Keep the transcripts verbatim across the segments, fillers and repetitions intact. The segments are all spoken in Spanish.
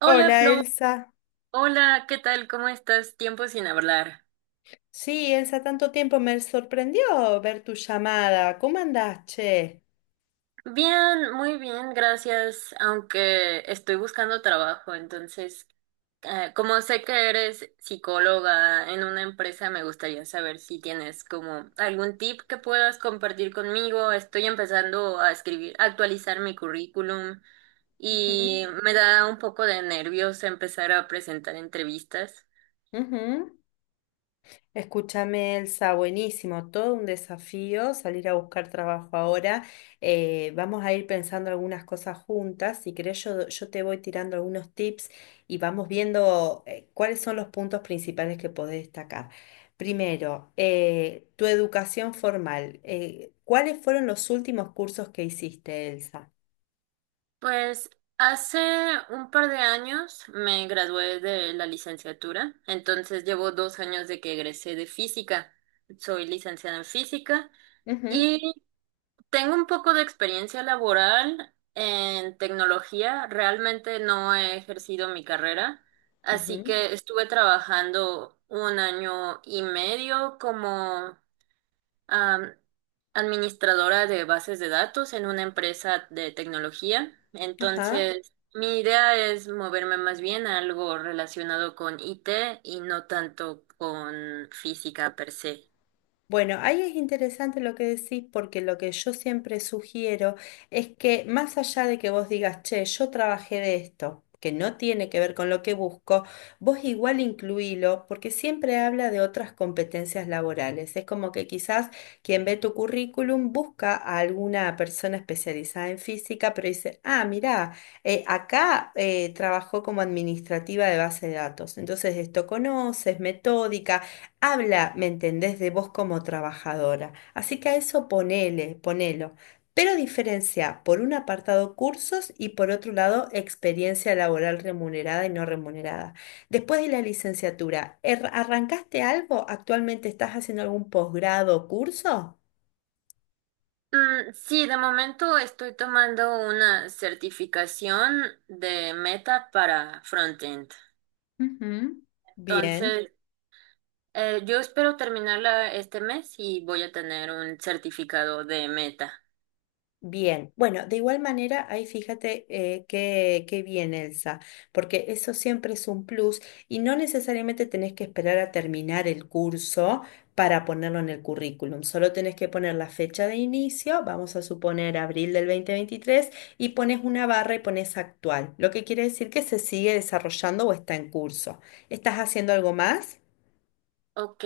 Hola Hola Flo, Elsa. hola, ¿qué tal? ¿Cómo estás? Tiempo sin hablar. Sí, Elsa, tanto tiempo me sorprendió ver tu llamada. ¿Cómo andás, che? Bien, muy bien, gracias, aunque estoy buscando trabajo, entonces, eh, como sé que eres psicóloga en una empresa, me gustaría saber si tienes como algún tip que puedas compartir conmigo. Estoy empezando a escribir, a actualizar mi currículum y Ujú, me da un poco de nervios empezar a presentar entrevistas. ujú. Escúchame, Elsa, buenísimo, todo un desafío salir a buscar trabajo ahora. Eh, vamos a ir pensando algunas cosas juntas. Si querés, yo, yo te voy tirando algunos tips y vamos viendo eh, cuáles son los puntos principales que podés destacar. Primero, eh, tu educación formal. Eh, ¿cuáles fueron los últimos cursos que hiciste, Elsa? Pues hace un par de años me gradué de la licenciatura, entonces llevo dos años de que egresé de física. Soy licenciada en física Ujú, y tengo un poco de experiencia laboral en tecnología. Realmente no he ejercido mi carrera, así ujú. que estuve trabajando un año y medio como am, administradora de bases de datos en una empresa de tecnología. Ajá. Entonces, mi idea es moverme más bien a algo relacionado con I T y no tanto con física per se. Bueno, ahí es interesante lo que decís porque lo que yo siempre sugiero es que más allá de que vos digas, che, yo trabajé de esto, que no tiene que ver con lo que busco, vos igual incluílo porque siempre habla de otras competencias laborales. Es como que quizás quien ve tu currículum busca a alguna persona especializada en física, pero dice, ah, mirá, eh, acá eh, trabajó como administrativa de base de datos, entonces esto conoces, metódica habla, ¿me entendés?, de vos como trabajadora. Así que a eso ponele, ponelo. Pero diferencia por un apartado cursos y por otro lado experiencia laboral remunerada y no remunerada. Después de la licenciatura, ¿er- ¿arrancaste algo? ¿Actualmente estás haciendo algún posgrado o curso? Mm, sí, de momento estoy tomando una certificación de Meta para frontend. Ujú. Bien. Entonces, eh, yo espero terminarla este mes y voy a tener un certificado de Meta. Bien, bueno, de igual manera, ahí fíjate eh, qué, qué bien, Elsa, porque eso siempre es un plus y no necesariamente tenés que esperar a terminar el curso para ponerlo en el currículum, solo tenés que poner la fecha de inicio, vamos a suponer abril del dos mil veintitrés, y pones una barra y pones actual, lo que quiere decir que se sigue desarrollando o está en curso. ¿Estás haciendo algo más? Ok.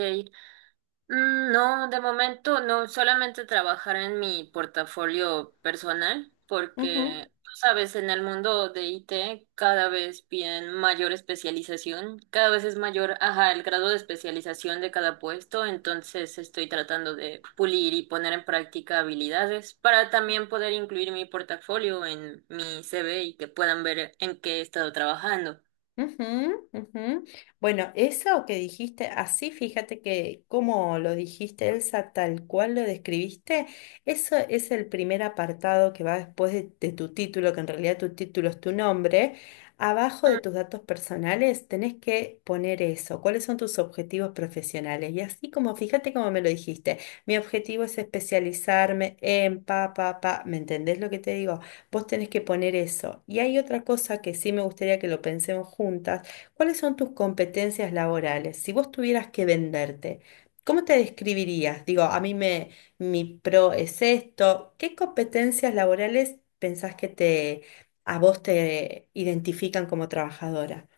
Mm, no, de momento no, solamente trabajar en mi portafolio personal, porque Ujú. tú sabes, en el mundo de I T cada vez piden mayor especialización, cada vez es mayor, ajá, el grado de especialización de cada puesto, entonces estoy tratando de pulir y poner en práctica habilidades para también poder incluir mi portafolio en mi C V y que puedan ver en qué he estado trabajando. Ujú, ujú. Bueno, eso que dijiste, así fíjate que como lo dijiste, Elsa, tal cual lo describiste, eso es el primer apartado que va después de, de tu título, que en realidad tu título es tu nombre. Abajo de tus datos personales tenés que poner eso, cuáles son tus objetivos profesionales. Y así como, fíjate como me lo dijiste, mi objetivo es especializarme en pa, pa, pa, ¿me entendés lo que te digo? Vos tenés que poner eso. Y hay otra cosa que sí me gustaría que lo pensemos juntas. ¿Cuáles son tus competencias laborales? Si vos tuvieras que venderte, ¿cómo te describirías? Digo, a mí me, mi pro es esto. ¿Qué competencias laborales pensás que te, a vos te identifican como trabajadora?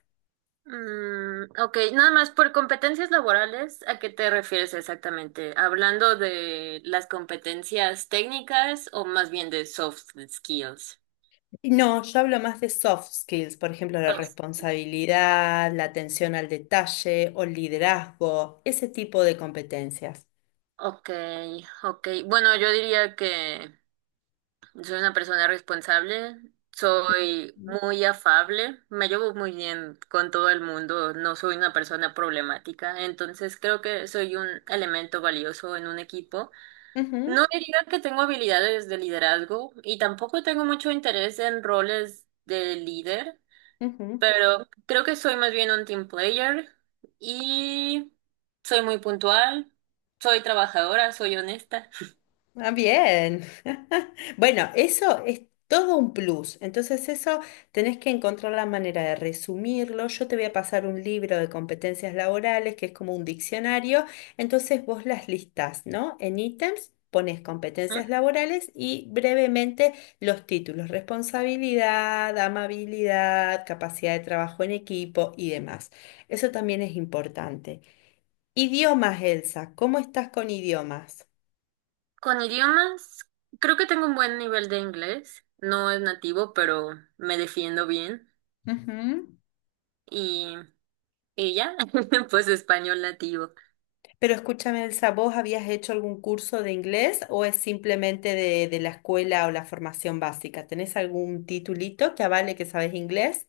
Mm, ok, nada más por competencias laborales, ¿a qué te refieres exactamente? ¿Hablando de las competencias técnicas o más bien de soft skills? Y no, yo hablo más de soft skills, por ejemplo, la Soft. responsabilidad, la atención al detalle o el liderazgo, ese tipo de competencias. Ok, ok. Bueno, yo diría que soy una persona responsable, soy muy afable, me llevo muy bien con todo el mundo, no soy una persona problemática, entonces creo que soy un elemento valioso en un equipo. No Ujú. diría que tengo habilidades de liderazgo y tampoco tengo mucho interés en roles de líder, Ujú. pero creo que soy más bien un team player y soy muy puntual, soy trabajadora, soy honesta. Ah, bien. Bueno, eso es todo un plus. Entonces eso tenés que encontrar la manera de resumirlo. Yo te voy a pasar un libro de competencias laborales que es como un diccionario. Entonces vos las listás, ¿no? En ítems pones ¿Mm? competencias laborales y brevemente los títulos, responsabilidad, amabilidad, capacidad de trabajo en equipo y demás. Eso también es importante. Idiomas, Elsa, ¿cómo estás con idiomas? Con idiomas, creo que tengo un buen nivel de inglés, no es nativo, pero me defiendo bien Ujú. y, y ya, pues español nativo. Pero escúchame, Elsa, ¿vos habías hecho algún curso de inglés o es simplemente de, de la escuela o la formación básica? ¿Tenés algún titulito que avale que sabes inglés?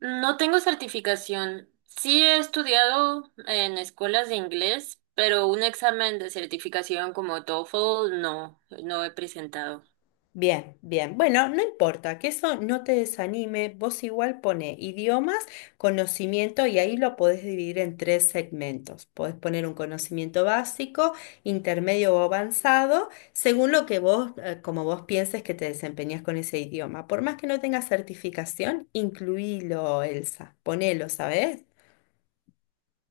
No tengo certificación. Sí he estudiado en escuelas de inglés, pero un examen de certificación como TOEFL no, no he presentado. Bien, bien. Bueno, no importa, que eso no te desanime. Vos igual pone idiomas, conocimiento y ahí lo podés dividir en tres segmentos. Podés poner un conocimiento básico, intermedio o avanzado, según lo que vos, eh, como vos pienses que te desempeñas con ese idioma. Por más que no tengas certificación, incluílo, Elsa. Ponelo, ¿sabes?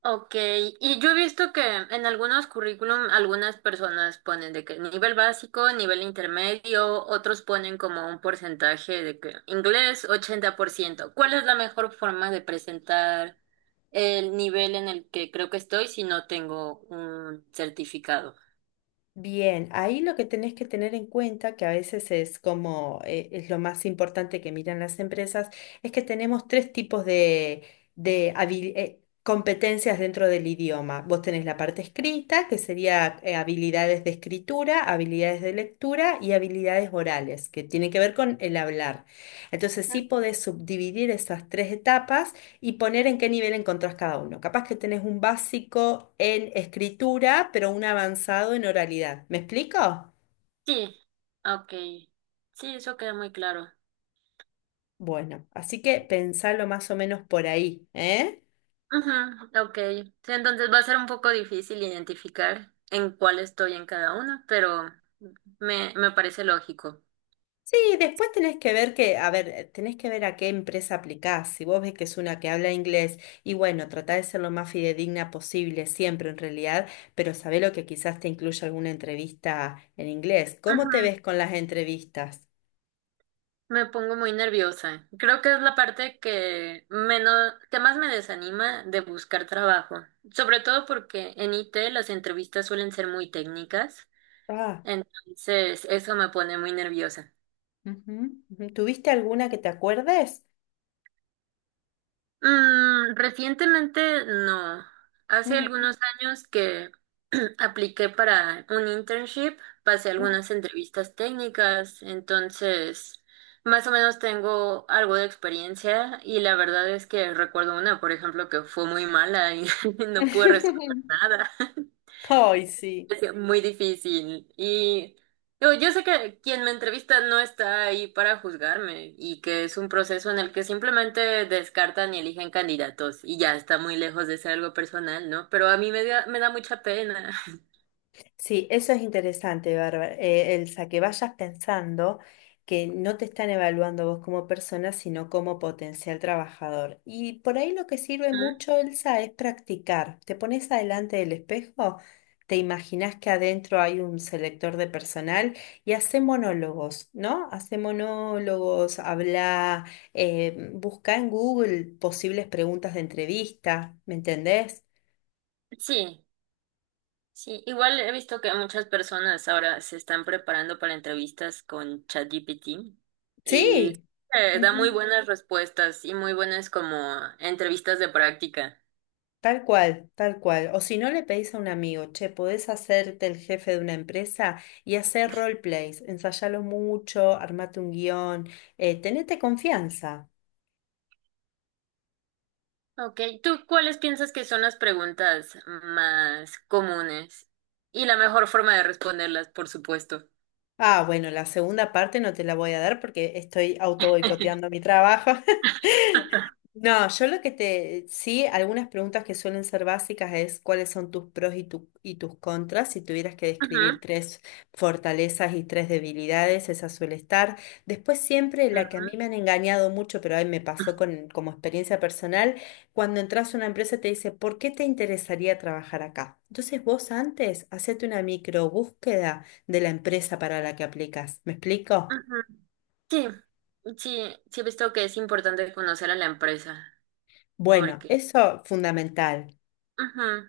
Ok, y yo he visto que en algunos currículum algunas personas ponen de que nivel básico, nivel intermedio, otros ponen como un porcentaje de que inglés ochenta por ciento. ¿Cuál es la mejor forma de presentar el nivel en el que creo que estoy si no tengo un certificado? Bien, ahí lo que tenés que tener en cuenta, que a veces es como eh, es lo más importante que miran las empresas, es que tenemos tres tipos de, de habil- eh, competencias dentro del idioma. Vos tenés la parte escrita, que sería eh, habilidades de escritura, habilidades de lectura y habilidades orales, que tienen que ver con el hablar. Entonces sí podés subdividir esas tres etapas y poner en qué nivel encontrás cada uno. Capaz que tenés un básico en escritura, pero un avanzado en oralidad. ¿Me explico? Sí, ok. Sí, eso queda muy claro. Bueno, así que pensalo más o menos por ahí, ¿eh? Ujú, ok. Sí, entonces va a ser un poco difícil identificar en cuál estoy en cada uno, pero me, me parece lógico. Sí, después tenés que ver que, a ver, tenés que ver a qué empresa aplicás. Si vos ves que es una que habla inglés, y bueno, tratá de ser lo más fidedigna posible, siempre en realidad, pero sabé lo que quizás te incluya alguna entrevista en inglés. ¿Cómo te Ujú. ves con las entrevistas? Me pongo muy nerviosa. Creo que es la parte que menos, que más me desanima de buscar trabajo, sobre todo porque en I T las entrevistas suelen ser muy técnicas, Ah, entonces eso me pone muy nerviosa. ujú, ujú. ¿Tuviste alguna que te acuerdes? Mm, recientemente no. Hace Ujú. algunos años que apliqué para un internship, pasé algunas entrevistas técnicas, entonces más o menos tengo algo de experiencia y la verdad es que recuerdo una, por ejemplo, que fue muy mala y no pude resolver nada. Ay, sí. Es muy difícil. Y yo, yo sé que quien me entrevista no está ahí para juzgarme y que es un proceso en el que simplemente descartan y eligen candidatos y ya está muy lejos de ser algo personal, ¿no? Pero a mí me da, me da mucha pena. Sí, eso es interesante, Bárbara. Eh, el que vayas pensando que no te están evaluando vos como persona, sino como potencial trabajador. Y por ahí lo que sirve Ujú. mucho, Elsa, es practicar. Te pones adelante del espejo, te imaginas que adentro hay un selector de personal y hace monólogos, ¿no? Hace monólogos, habla, eh, busca en Google posibles preguntas de entrevista, ¿me entendés? Sí, sí. Igual he visto que muchas personas ahora se están preparando para entrevistas con ChatGPT y Sí, eh, da muy ujú, buenas respuestas y muy buenas como entrevistas de práctica. tal cual, tal cual. O si no le pedís a un amigo, che, podés hacerte el jefe de una empresa y hacer roleplays, ensayalo mucho, armate un guión, eh, tenete confianza. Ok, ¿tú cuáles piensas que son las preguntas más comunes? Y la mejor forma de responderlas, por supuesto. Ah, bueno, la segunda parte no te la voy a dar porque estoy auto boicoteando mi trabajo. No, yo lo que te, sí, algunas preguntas que suelen ser básicas es cuáles son tus pros y, tu- y tus contras. Si tuvieras que describir Ujú, tres fortalezas y tres debilidades, esa suele estar. Después siempre la que a ujú, mí me han engañado mucho, pero ahí me pasó con, como experiencia personal, cuando entras a una empresa te dice, ¿por qué te interesaría trabajar acá? Entonces vos antes, hacete una micro búsqueda de la empresa para la que aplicas. ¿Me explico? ujú. Sí, sí, sí he visto que es importante conocer a la empresa, Bueno, porque eso fundamental. ujú,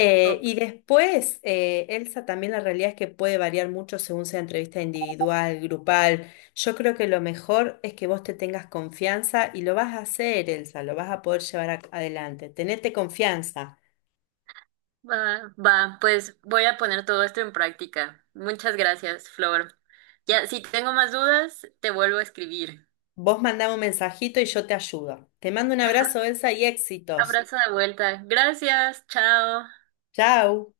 Eh, ok, Y después, eh, Elsa, también la realidad es que puede variar mucho según sea entrevista individual, grupal. Yo creo que lo mejor es que vos te tengas confianza y lo vas a hacer, Elsa, lo vas a poder llevar a- adelante. Tenete confianza. va, va, pues voy a poner todo esto en práctica. Muchas gracias, Flor. Ya, si tengo más dudas, te vuelvo a escribir. Vos mandame un mensajito y yo te ayudo. Te mando un abrazo, Elsa, y éxitos. Abrazo de vuelta. Gracias, chao. Chau.